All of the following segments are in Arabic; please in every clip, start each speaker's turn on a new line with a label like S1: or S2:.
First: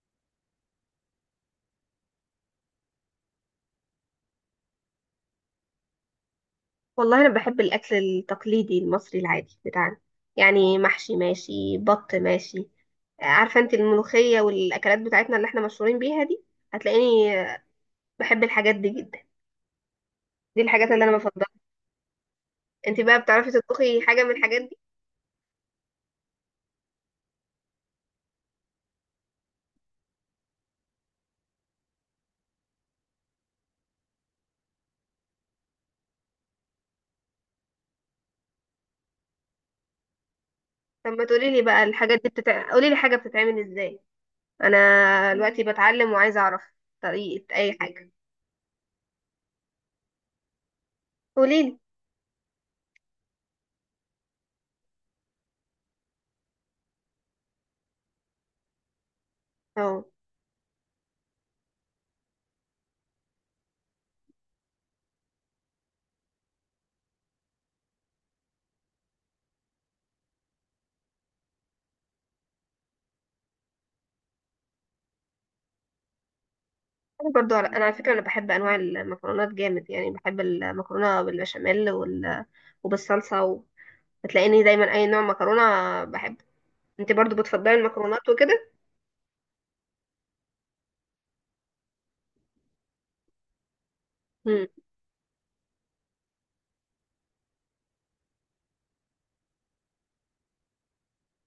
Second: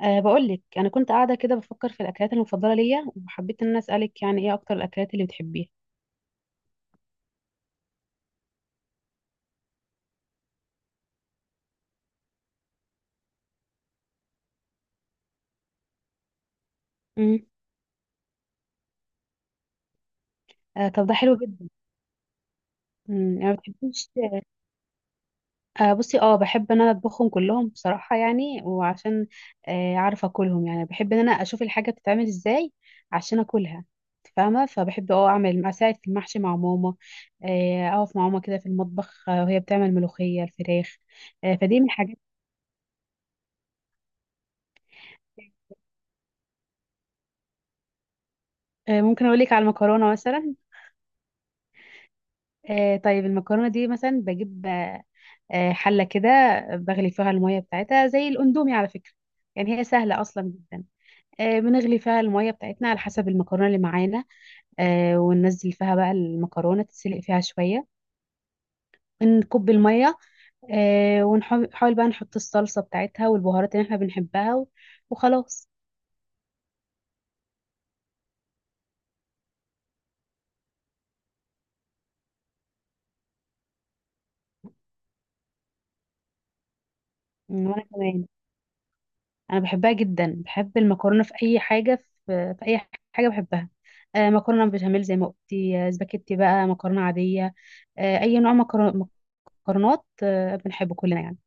S1: بقول لك انا كنت قاعده كده بفكر في الاكلات المفضله ليا، وحبيت ان انا اسالك، يعني ايه اكتر الاكلات اللي بتحبيها؟
S2: والله انا بحب الاكل التقليدي المصري العادي بتاعنا. يعني محشي ماشي، بط ماشي، عارفه انت، الملوخيه والاكلات بتاعتنا اللي احنا مشهورين بيها دي. هتلاقيني
S1: مم.
S2: بحب الحاجات دي جدا. دي الحاجات اللي
S1: طب ده
S2: انا
S1: حلو
S2: بفضلها.
S1: جدا.
S2: انت بقى
S1: يعني
S2: بتعرفي
S1: ما
S2: تطبخي
S1: بتحبيش.
S2: حاجه من الحاجات دي؟
S1: بصي، بحب ان انا اطبخهم كلهم بصراحه، يعني وعشان... عارفه اكلهم، يعني بحب ان انا اشوف الحاجه بتتعمل ازاي عشان اكلها. إنت فاهمه؟ فبحب اه اعمل اساعد في المحشي مع ماما. اقف مع ماما كده في المطبخ، وهي بتعمل ملوخيه الفراخ.
S2: طب ما تقولي لي
S1: فدي
S2: بقى
S1: من الحاجات.
S2: الحاجات دي قولي لي حاجه بتتعمل ازاي. انا دلوقتي بتعلم وعايزه اعرف طريقه اي حاجه.
S1: ممكن اقول لك على المكرونه مثلا.
S2: قولي لي.
S1: طيب، المكرونة دي مثلا بجيب حلة كده، بغلي فيها المية بتاعتها زي الأندومي على فكرة. يعني هي
S2: اه،
S1: سهلة أصلا جدا. بنغلي فيها المية بتاعتنا على حسب المكرونة اللي معانا، وننزل فيها بقى المكرونة تتسلق فيها شوية، نكب المية، ونحاول بقى نحط الصلصة بتاعتها والبهارات اللي احنا بنحبها وخلاص.
S2: انا برضو انا على فكره انا بحب انواع المكرونات جامد. يعني بحب المكرونه بالبشاميل وبالصلصه. هتلاقيني دايما اي نوع مكرونه بحبه. انت برضو
S1: مم،
S2: بتفضلي
S1: وأنا كمان.
S2: المكرونات وكده؟
S1: أنا بحبها جدا، بحب المكرونة في أي حاجة، في أي حاجة بحبها.
S2: امم،
S1: مكرونة بشاميل زي ما قلتي، سباكيتي بقى مكرونة عادية، اي نوع مكرونه، مكرونات بنحبه كلنا يعني.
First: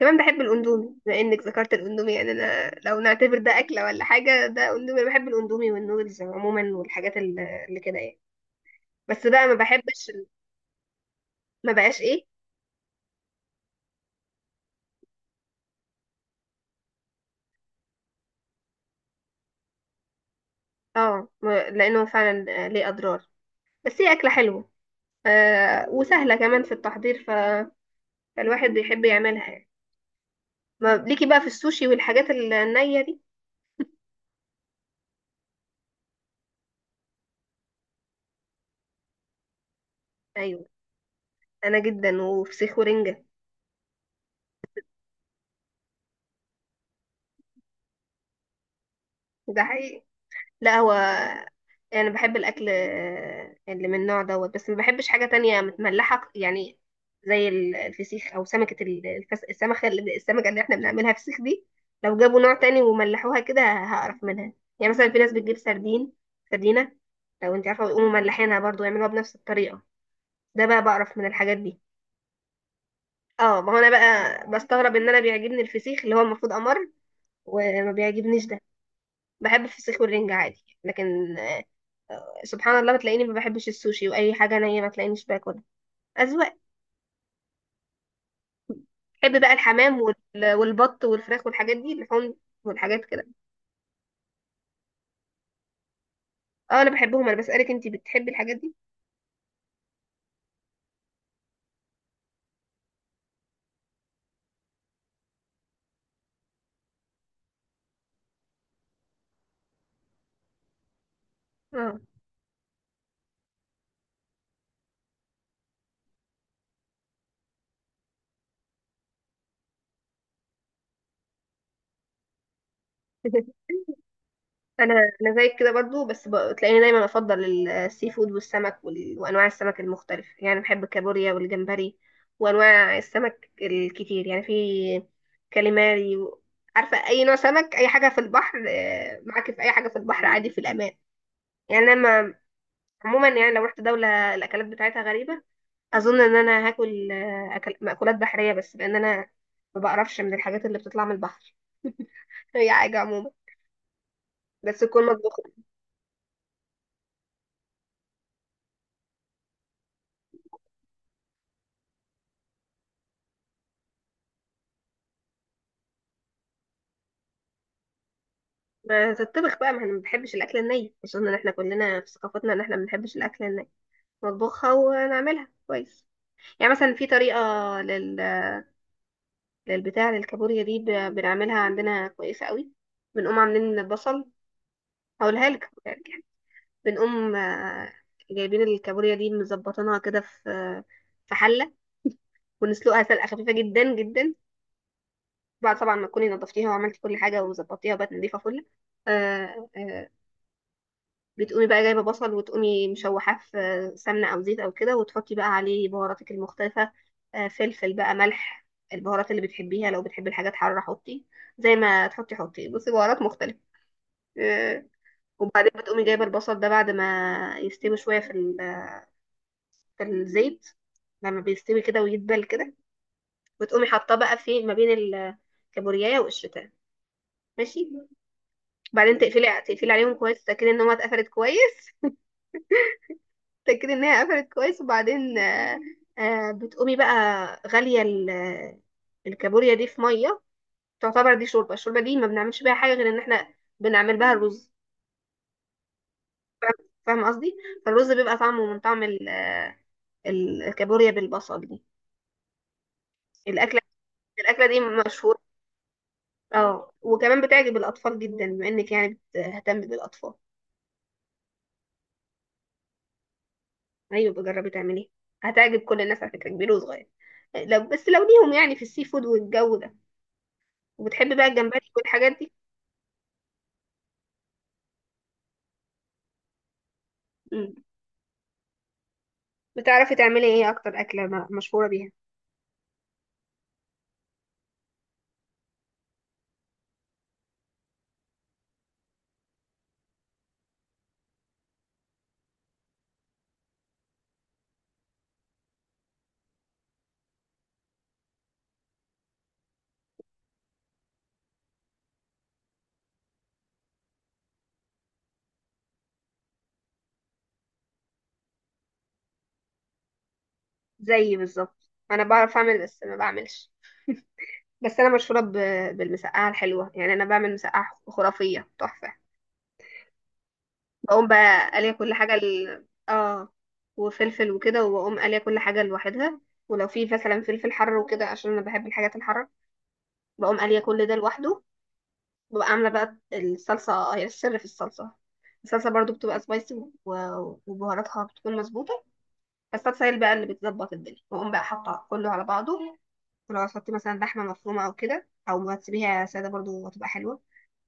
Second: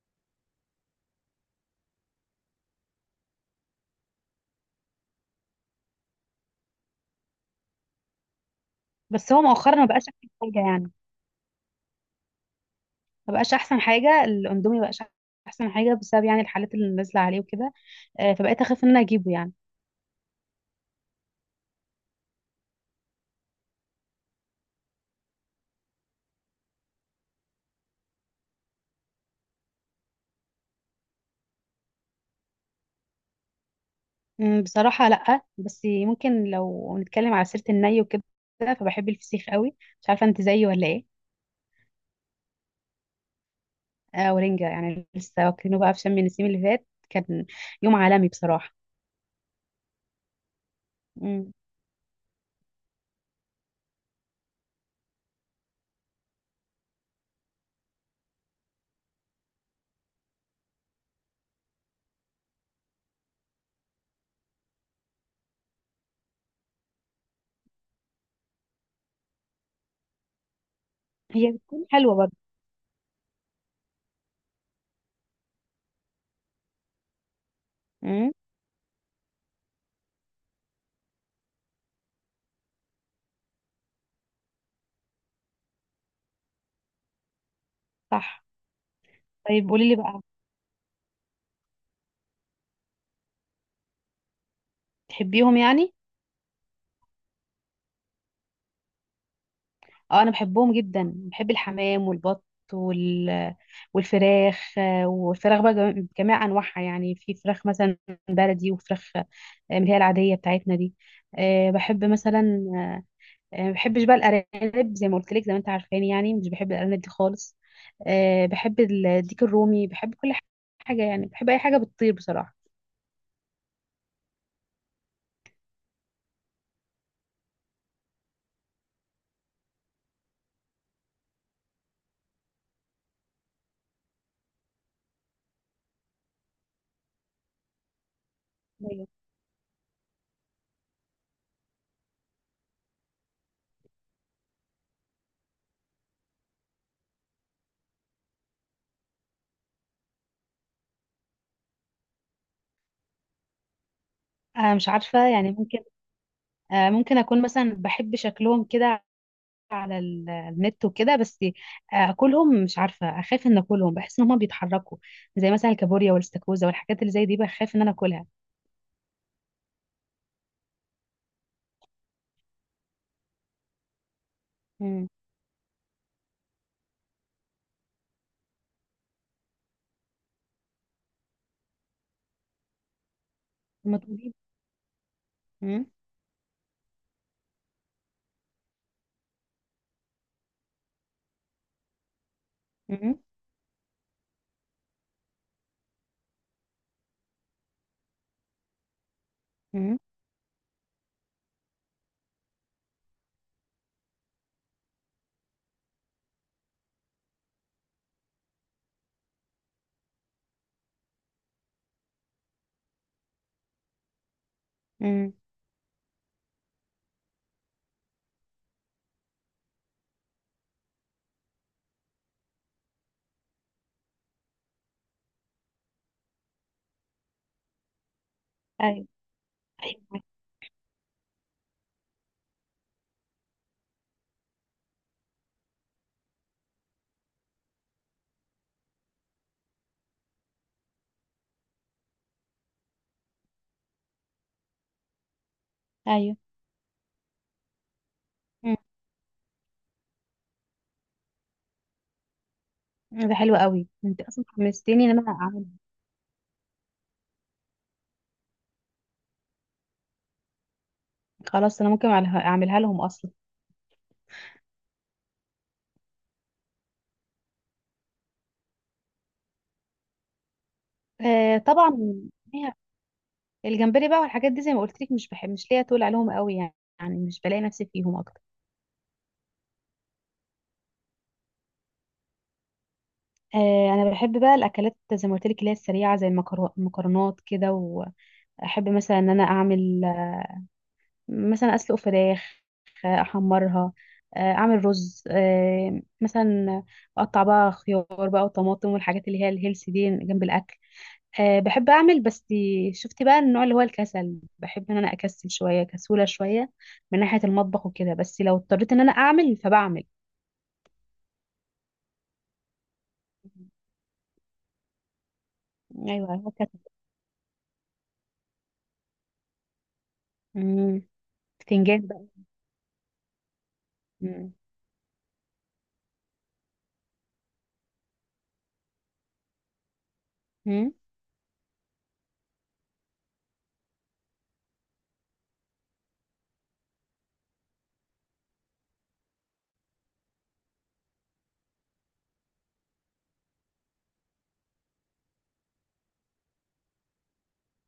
S2: كمان بحب الاندومي. بما انك ذكرت الاندومي، يعني انا لو نعتبر ده اكله ولا حاجه، ده اندومي. بحب الاندومي والنودلز عموما، والحاجات اللي كده يعني. بس
S1: بس هو
S2: بقى ما
S1: مؤخرا ما بقاش
S2: بحبش
S1: احسن حاجه يعني.
S2: ما بقاش ايه.
S1: ما بقاش احسن حاجه، الاندومي ما بقاش احسن حاجه بسبب يعني الحالات اللي نازله عليه وكده. فبقيت اخاف ان انا اجيبه يعني.
S2: اه، لانه فعلا ليه اضرار، بس هي اكله حلوه، آه، وسهله كمان في التحضير. فالواحد بيحب يعملها يعني. ما ليكي بقى في السوشي والحاجات النيه دي؟
S1: بصراحه لا، بس ممكن لو نتكلم على سيره الني وكده، فبحب الفسيخ قوي. مش عارفه انت
S2: ايوه،
S1: زيي ولا ايه؟
S2: انا جدا، وفسيخ ورنجه.
S1: آه، ورنجه، يعني لسه واكلينه بقى، في شم النسيم اللي فات كان يوم عالمي بصراحه.
S2: ده حقيقي. لا، هو
S1: أمم.
S2: يعني انا بحب الاكل اللي من النوع دوت، بس ما بحبش حاجه تانية متملحه يعني. زي الفسيخ، او سمكه السمكه اللي احنا بنعملها فسيخ دي، لو جابوا نوع تاني وملحوها كده هقرف منها. يعني مثلا في ناس بتجيب سردين، سردينه، لو انت عارفه، ويقوموا ملحينها برضو يعملوها بنفس الطريقه. ده بقى بقرف من
S1: هي
S2: الحاجات دي.
S1: بتكون حلوه برضه.
S2: اه، ما هو انا بقى بستغرب ان انا بيعجبني الفسيخ اللي هو المفروض امر، وما
S1: أمم.
S2: بيعجبنيش ده. بحب الفسيخ والرنجة عادي، لكن سبحان الله بتلاقيني ما بحبش السوشي، واي حاجه نيه ما تلاقينيش باكلها. اذواق.
S1: صح.
S2: بحب بقى
S1: طيب قولي لي
S2: الحمام
S1: بقى،
S2: والبط والفراخ والحاجات دي، اللحوم والحاجات كده.
S1: تحبيهم يعني؟
S2: اه، انا بحبهم. انا بسالك انتي بتحبي الحاجات دي؟
S1: اه، انا بحبهم جدا، بحب الحمام والبط وال... والفراخ، بقى بجميع انواعها، يعني في فراخ مثلا بلدي وفراخ اللي هي العاديه بتاعتنا دي.
S2: اه.
S1: بحب مثلا... ما بحبش بقى الارانب، زي ما قلت لك، زي ما انت عارفاني، يعني مش بحب الارانب دي خالص. بحب الديك الرومي، بحب كل حاجه، يعني بحب اي حاجه بتطير بصراحه.
S2: انا انا زيك كده برضو. بس بتلاقيني دايما افضل السي فود والسمك وانواع السمك المختلفه يعني. بحب الكابوريا والجمبري وانواع السمك الكتير. يعني في كاليماري عارفه، اي نوع سمك، اي حاجه في البحر،
S1: أيوة.
S2: معاكي في اي حاجه في البحر عادي، في الامان يعني. انا عموما يعني لو رحت دولة الأكلات بتاعتها غريبة، أظن إن أنا هاكل، أكل مأكولات بحرية بس، لأن أنا ما بقرفش من الحاجات اللي بتطلع من البحر. هي حاجة عموما بس
S1: مش
S2: تكون
S1: عارفه
S2: مطبوخة.
S1: يعني، ممكن... ممكن اكون مثلا بحب شكلهم كده على النت وكده، بس اكلهم مش عارفه، اخاف ان اكلهم، بحس ان هما بيتحركوا، زي مثلا الكابوريا والاستاكوزا والحاجات اللي زي دي، بخاف ان انا اكلها.
S2: ما تطبخ بقى، ما احنا ما بنحبش الأكل الني. أظن إن احنا كلنا في ثقافتنا إن احنا ما بنحبش الأكل الني، نطبخها
S1: امم.
S2: ونعملها كويس. يعني مثلا في طريقة لل... للبتاع للكابوريا دي، بنعملها عندنا كويسة قوي. بنقوم عاملين
S1: ما
S2: البصل.
S1: تقولي.
S2: هقولها لك
S1: امم.
S2: يعني. بنقوم، جايبين الكابوريا دي مظبطينها كده في، في حله، ونسلقها
S1: امم.
S2: سلقه خفيفه جدا جدا. بعد طبعا ما تكوني نضفتيها وعملتي كل حاجه وظبطتيها وبقت نضيفه فل. آه،
S1: امم.
S2: آه، بتقومي بقى جايبه بصل، وتقومي مشوحاه في سمنه او زيت او كده، وتحطي بقى عليه بهاراتك المختلفه. فلفل بقى، ملح، البهارات اللي بتحبيها. لو بتحبي الحاجات حاره حطي. زي ما تحطي، حطي، بصي، بهارات مختلفه. آه،
S1: امم.
S2: وبعدين بتقومي جايبه البصل ده بعد ما يستوي شويه في الزيت. لما بيستوي كده ويدبل كده، وتقومي حاطاه بقى في ما بين الكابوريايه والشوتان، ماشي.
S1: ايوه.
S2: بعدين تقفلي عليهم
S1: ايوه.
S2: كويس، تتاكدي ان هي اتقفلت كويس. تتاكدي ان هي قفلت كويس، وبعدين، بتقومي بقى غاليه الكابوريا دي في ميه. تعتبر دي شوربه. الشوربه دي ما بنعملش بيها حاجه غير ان احنا بنعمل بها الرز.
S1: ايوه.
S2: فاهمه قصدي؟ فالرز بيبقى طعمه
S1: مم.
S2: من طعم الكابوريا بالبصل دي.
S1: ده حلو
S2: الاكله
S1: قوي، انت اصلا
S2: الاكله دي
S1: حمستني ان انا
S2: مشهوره.
S1: اعمل.
S2: اه، وكمان بتعجب الأطفال جدا، بما إنك يعني بتهتم بالأطفال.
S1: خلاص، انا ممكن أعملها لهم اصلا.
S2: أيوة بجربي تعمليه، هتعجب كل الناس على فكرة، كبير وصغير. لو بس لو ليهم يعني في السي فود والجو ده. وبتحبي بقى
S1: آه،
S2: الجمبري
S1: طبعا.
S2: والحاجات دي؟
S1: الجمبري بقى والحاجات دي، زي ما قلت لك، مش بحب، مش ليا تقول عليهم قوي يعني، يعني مش بلاقي
S2: مم.
S1: نفسي فيهم.
S2: بتعرفي تعملي ايه أكتر أكلة مشهورة بيها؟
S1: انا بحب بقى الاكلات زي ما قلت لك اللي هي السريعه، زي المكرونات كده، واحب مثلا ان انا اعمل مثلا اسلق فراخ، احمرها، اعمل رز مثلا، اقطع بقى خيار بقى وطماطم والحاجات اللي هي الهيلثي دي جنب الاكل. بحب اعمل بس شفتي بقى النوع اللي هو الكسل، بحب ان انا اكسل شويه، كسوله شويه من ناحيه المطبخ وكده، بس لو اضطريت ان انا اعمل فبعمل.
S2: زيي بالظبط، أنا بعرف أعمل بس ما بعملش. بس أنا مشهورة
S1: ايوه،
S2: بالمسقعة
S1: هو كسل.
S2: الحلوة يعني. أنا بعمل مسقعة خرافية، تحفة.
S1: مم.
S2: بقوم بقى قاليه
S1: بتنجان
S2: كل
S1: بقى.
S2: حاجة اه، وفلفل
S1: مم.
S2: وكده، وبقوم قاليه كل حاجة لوحدها. ولو في مثلا فلفل حر وكده عشان انا بحب الحاجات الحارة، بقوم قاليه
S1: مم.
S2: كل ده لوحده. ببقى عاملة بقى الصلصة، هي السر في الصلصة. الصلصة برضو بتبقى سبايسي، وبهاراتها بتكون مظبوطة. الصلصة هي اللي بقى اللي بتظبط الدنيا. بقوم بقى حاطة كله على بعضه. ولو هتحطي مثلا لحمة مفرومة أو كده، أو ما تسيبيها سادة برضو هتبقى حلوة.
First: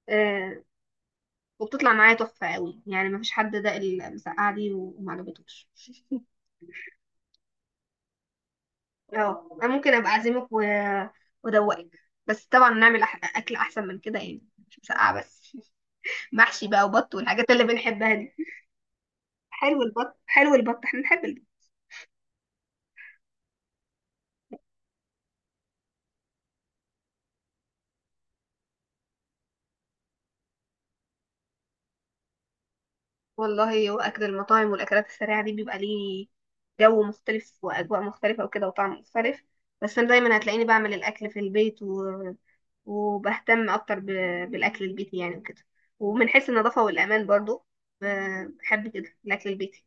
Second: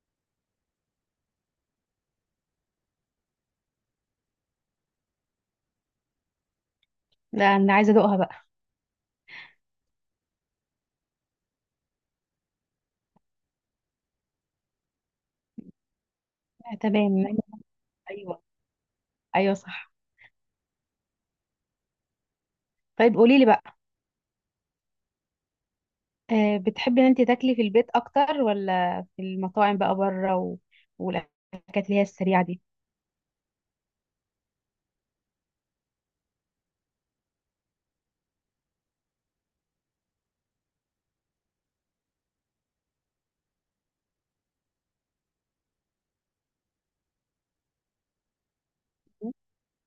S2: آه. وبتطلع معايا تحفة قوي يعني. مفيش حد ده المسقعة دي ومعجبتوش.
S1: لا، انا عايزه ادوقها بقى.
S2: اه، انا ممكن ابقى اعزمك وادوقك، بس طبعا نعمل اكل احسن من كده يعني. مش مسقعه بس. محشي بقى، وبط،
S1: تمام.
S2: والحاجات اللي بنحبها دي.
S1: ايوه. ايوه
S2: حلو
S1: صح.
S2: البط، حلو البط، احنا نحب البط.
S1: طيب قولي لي بقى، بتحبي ان انت تاكلي في البيت اكتر ولا في المطاعم بقى بره والاكلات اللي هي السريعه دي؟
S2: والله هو اكل المطاعم والاكلات السريعه دي بيبقى ليه جو مختلف، واجواء مختلفه وكده، وطعم مختلف. بس انا دايما هتلاقيني بعمل الاكل في البيت وبهتم اكتر بالاكل البيتي يعني وكده. ومن حيث النظافه والامان برضو، ب- بحب كده الاكل البيتي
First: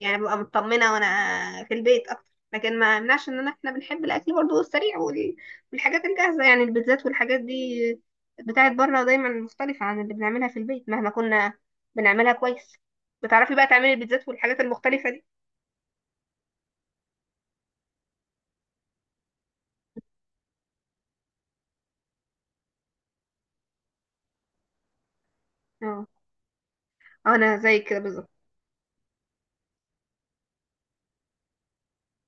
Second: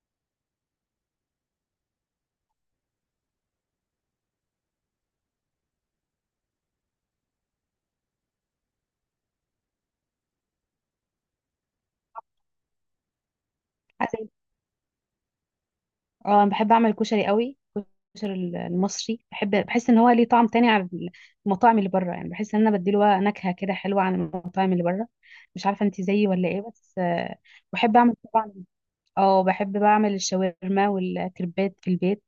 S2: يعني. ببقى مطمنة وانا في البيت اكتر. لكن ما يمنعش ان انا احنا بنحب الاكل برضو السريع والحاجات الجاهزة، يعني البيتزات والحاجات دي بتاعت بره دايما مختلفة عن اللي بنعملها في البيت، مهما كنا بنعملها كويس. بتعرفي بقى تعملي
S1: عايزه
S2: البيتزات
S1: أقول-
S2: والحاجات المختلفة دي؟
S1: اه انا بحب اعمل كشري قوي، الكشري المصري بحب، بحس ان هو ليه طعم تاني عن المطاعم اللي بره، يعني بحس ان انا بديله نكهه كده حلوه عن المطاعم اللي بره. مش عارفه انت
S2: اه،
S1: زيي ولا ايه؟ بس
S2: انا زي
S1: بحب
S2: كده
S1: اعمل
S2: بالظبط.
S1: طبعا، اه بحب بعمل الشاورما والكريبات في البيت.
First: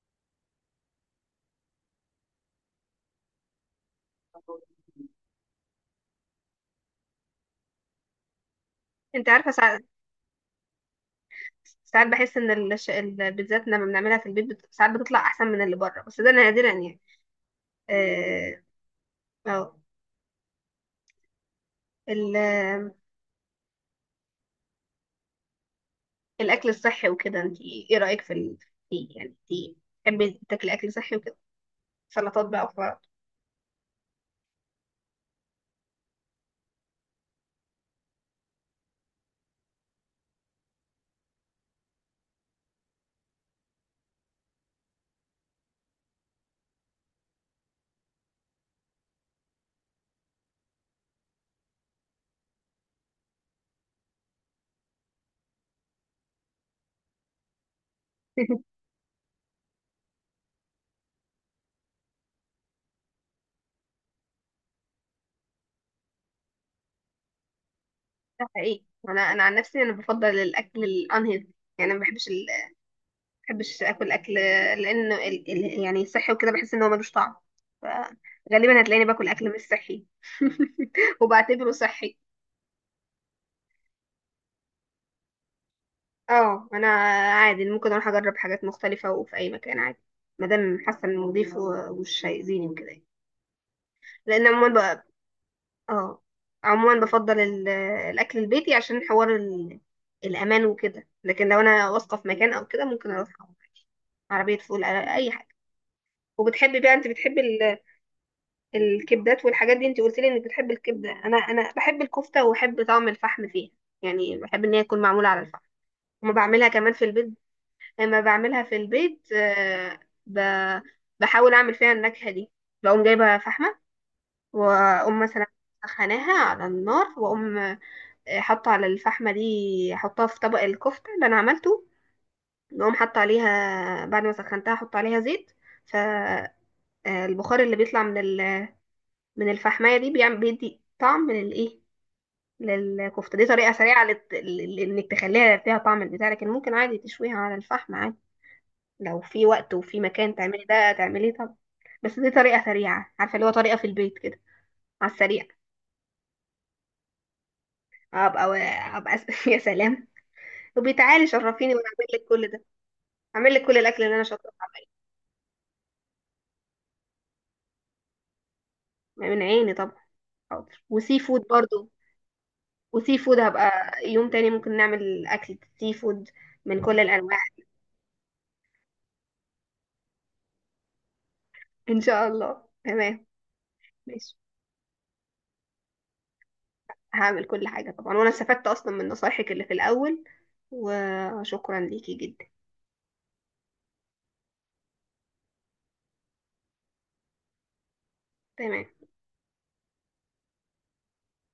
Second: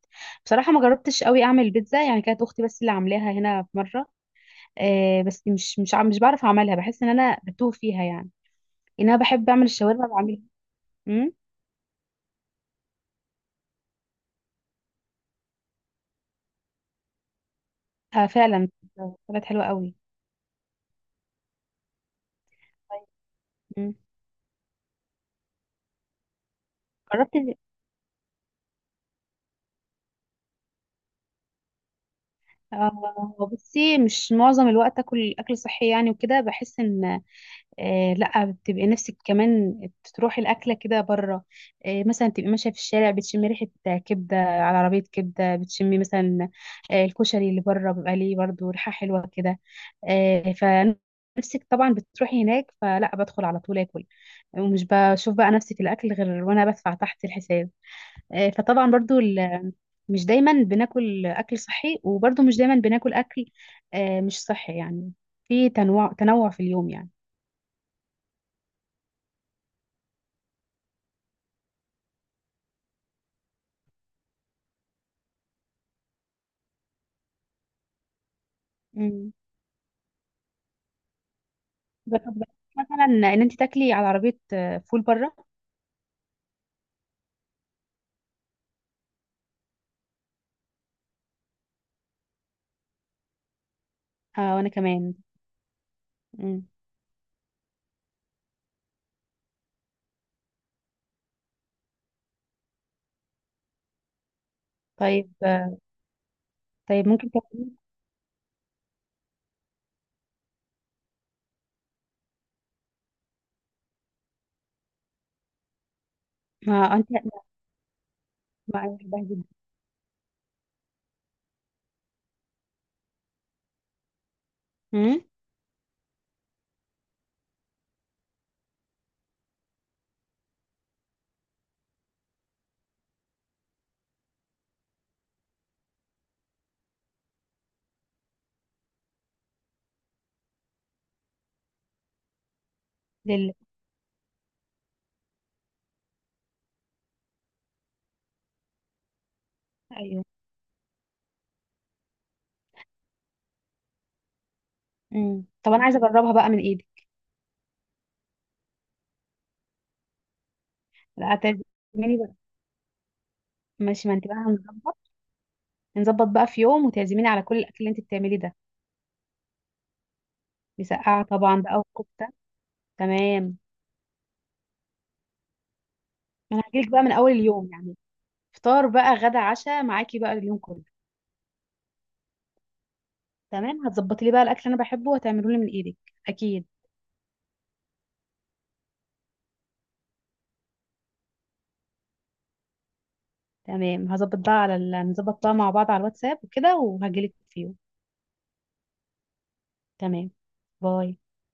S1: بصراحه ما جربتش قوي اعمل بيتزا، يعني كانت اختي بس اللي عاملاها هنا في مره. بس مش بعرف اعملها، بحس ان انا بتوه فيها يعني، ان انا
S2: انت
S1: بحب
S2: عارفة،
S1: اعمل
S2: ساعات،
S1: الشاورما بعملها. امم.
S2: ساعات بحس ان البيتزات لما بنعملها في البيت ساعات بتطلع احسن من اللي بره، بس ده نادرا يعني.
S1: آه
S2: اه.
S1: فعلا، طلعت حلوه
S2: آه.
S1: قوي.
S2: ال-
S1: مم.
S2: الاكل الصحي
S1: جربت.
S2: وكده، انت ايه رايك في يعني انت بتحبي تاكلي اكل صحي وكده، سلطات بقى وخضار؟
S1: بصي، مش معظم الوقت اكل صحي يعني وكده، بحس ان... لا، بتبقي نفسك كمان تروحي الأكلة كده بره. مثلا تبقي ماشية في الشارع بتشمي ريحة كبدة على عربية كبدة، بتشمي مثلا الكشري اللي بره بيبقى ليه برضه ريحة حلوة كده. فنفسك طبعا بتروحي هناك، فلا بدخل على طول آكل، ومش بشوف بقى نفسي في الأكل غير وأنا بدفع تحت الحساب. فطبعا برضه مش دايما بناكل أكل صحي، وبرضه مش دايما بناكل أكل مش صحي يعني، في تنوع، تنوع في اليوم يعني.
S2: ده حقيقي. انا انا عن نفسي انا بفضل الاكل الانهيلثي يعني. ما بحبش اكل لان يعني الصحي وكده بحس ان هو ملوش طعم. فغالبا هتلاقيني باكل
S1: مم.
S2: اكل مش صحي. وبعتبره صحي.
S1: جربت مثلا ان انت تاكلي على عربيه فول بره؟
S2: اه، انا عادي ممكن اروح اجرب حاجات مختلفه، وفي اي مكان عادي، ما دام حاسه انه نضيف ومش هيأذيني وكده يعني. لان
S1: آه، وانا
S2: عموما،
S1: كمان.
S2: اه،
S1: مم.
S2: عموما بفضل الاكل البيتي عشان حوار الامان وكده. لكن لو انا واثقه في مكان او كده، ممكن اروح أقعد عربيه فول، اي
S1: طيب
S2: حاجه. وبتحبي بقى، انت
S1: طيب ممكن
S2: بتحبي
S1: تاكلي...
S2: الكبدات والحاجات دي؟ انت قلت لي انك بتحبي الكبده. انا انا بحب الكفته وبحب طعم الفحم فيها. يعني بحب ان هي تكون معموله على الفحم. وما بعملها كمان
S1: ما
S2: في
S1: انت ما
S2: البيت. لما بعملها في
S1: انا بحبها
S2: البيت،
S1: جدا.
S2: ب- بحاول اعمل فيها النكهه دي. بقوم جايبه فحمه،
S1: امم.
S2: واقوم مثلا سخناها على النار، واقوم حط على الفحمة دي. حطها في طبق الكفتة اللي أنا عملته. نقوم حط عليها بعد ما سخنتها، حط عليها زيت. فالبخار اللي بيطلع من الفحماية دي بيعمل بيدي طعم للإيه، للكفتة دي.
S1: لل
S2: طريقة سريعة إنك تخليها فيها طعم البتاع. لكن ممكن عادي تشويها على الفحم عادي، لو في وقت وفي
S1: ايوه.
S2: مكان تعملي ده تعمليه طبعا. بس دي طريقة سريعة، عارفة، اللي هو طريقة في البيت كده على
S1: امم.
S2: السريع.
S1: طب انا عايزه اجربها بقى من ايدك.
S2: أبقى، أبقى. يا سلام. وبتعالي
S1: لا،
S2: شرفيني وأنا أعمل
S1: تعزميني
S2: لك
S1: بقى.
S2: كل ده. هعمل لك كل الاكل
S1: ماشي، ما
S2: اللي انا
S1: انت بقى
S2: شاطره في عمله.
S1: هنظبط، نظبط بقى في يوم وتعزميني على كل الاكل اللي انت بتعمليه ده.
S2: من عيني طبعا، حاضر. وسي
S1: مسقعه
S2: فود
S1: طبعا بقى،
S2: برضو،
S1: وكفته.
S2: وسي فود
S1: تمام.
S2: هبقى يوم تاني ممكن نعمل اكل سي فود
S1: انا
S2: من
S1: هجيلك
S2: كل
S1: بقى من اول
S2: الانواع.
S1: اليوم يعني، فطار بقى، غدا، عشاء، معاكي بقى اليوم كله.
S2: ان شاء الله، تمام.
S1: تمام، هتظبطي لي
S2: ماشي،
S1: بقى الاكل اللي انا بحبه وهتعمله لي من ايدك. اكيد.
S2: هعمل كل حاجه طبعا. وانا استفدت اصلا من نصايحك اللي في الاول، وشكرا ليكي جدا.
S1: تمام، هظبط بقى على نظبط بقى مع بعض على الواتساب وكده وهجيلك فيه.
S2: تمام.
S1: تمام. باي.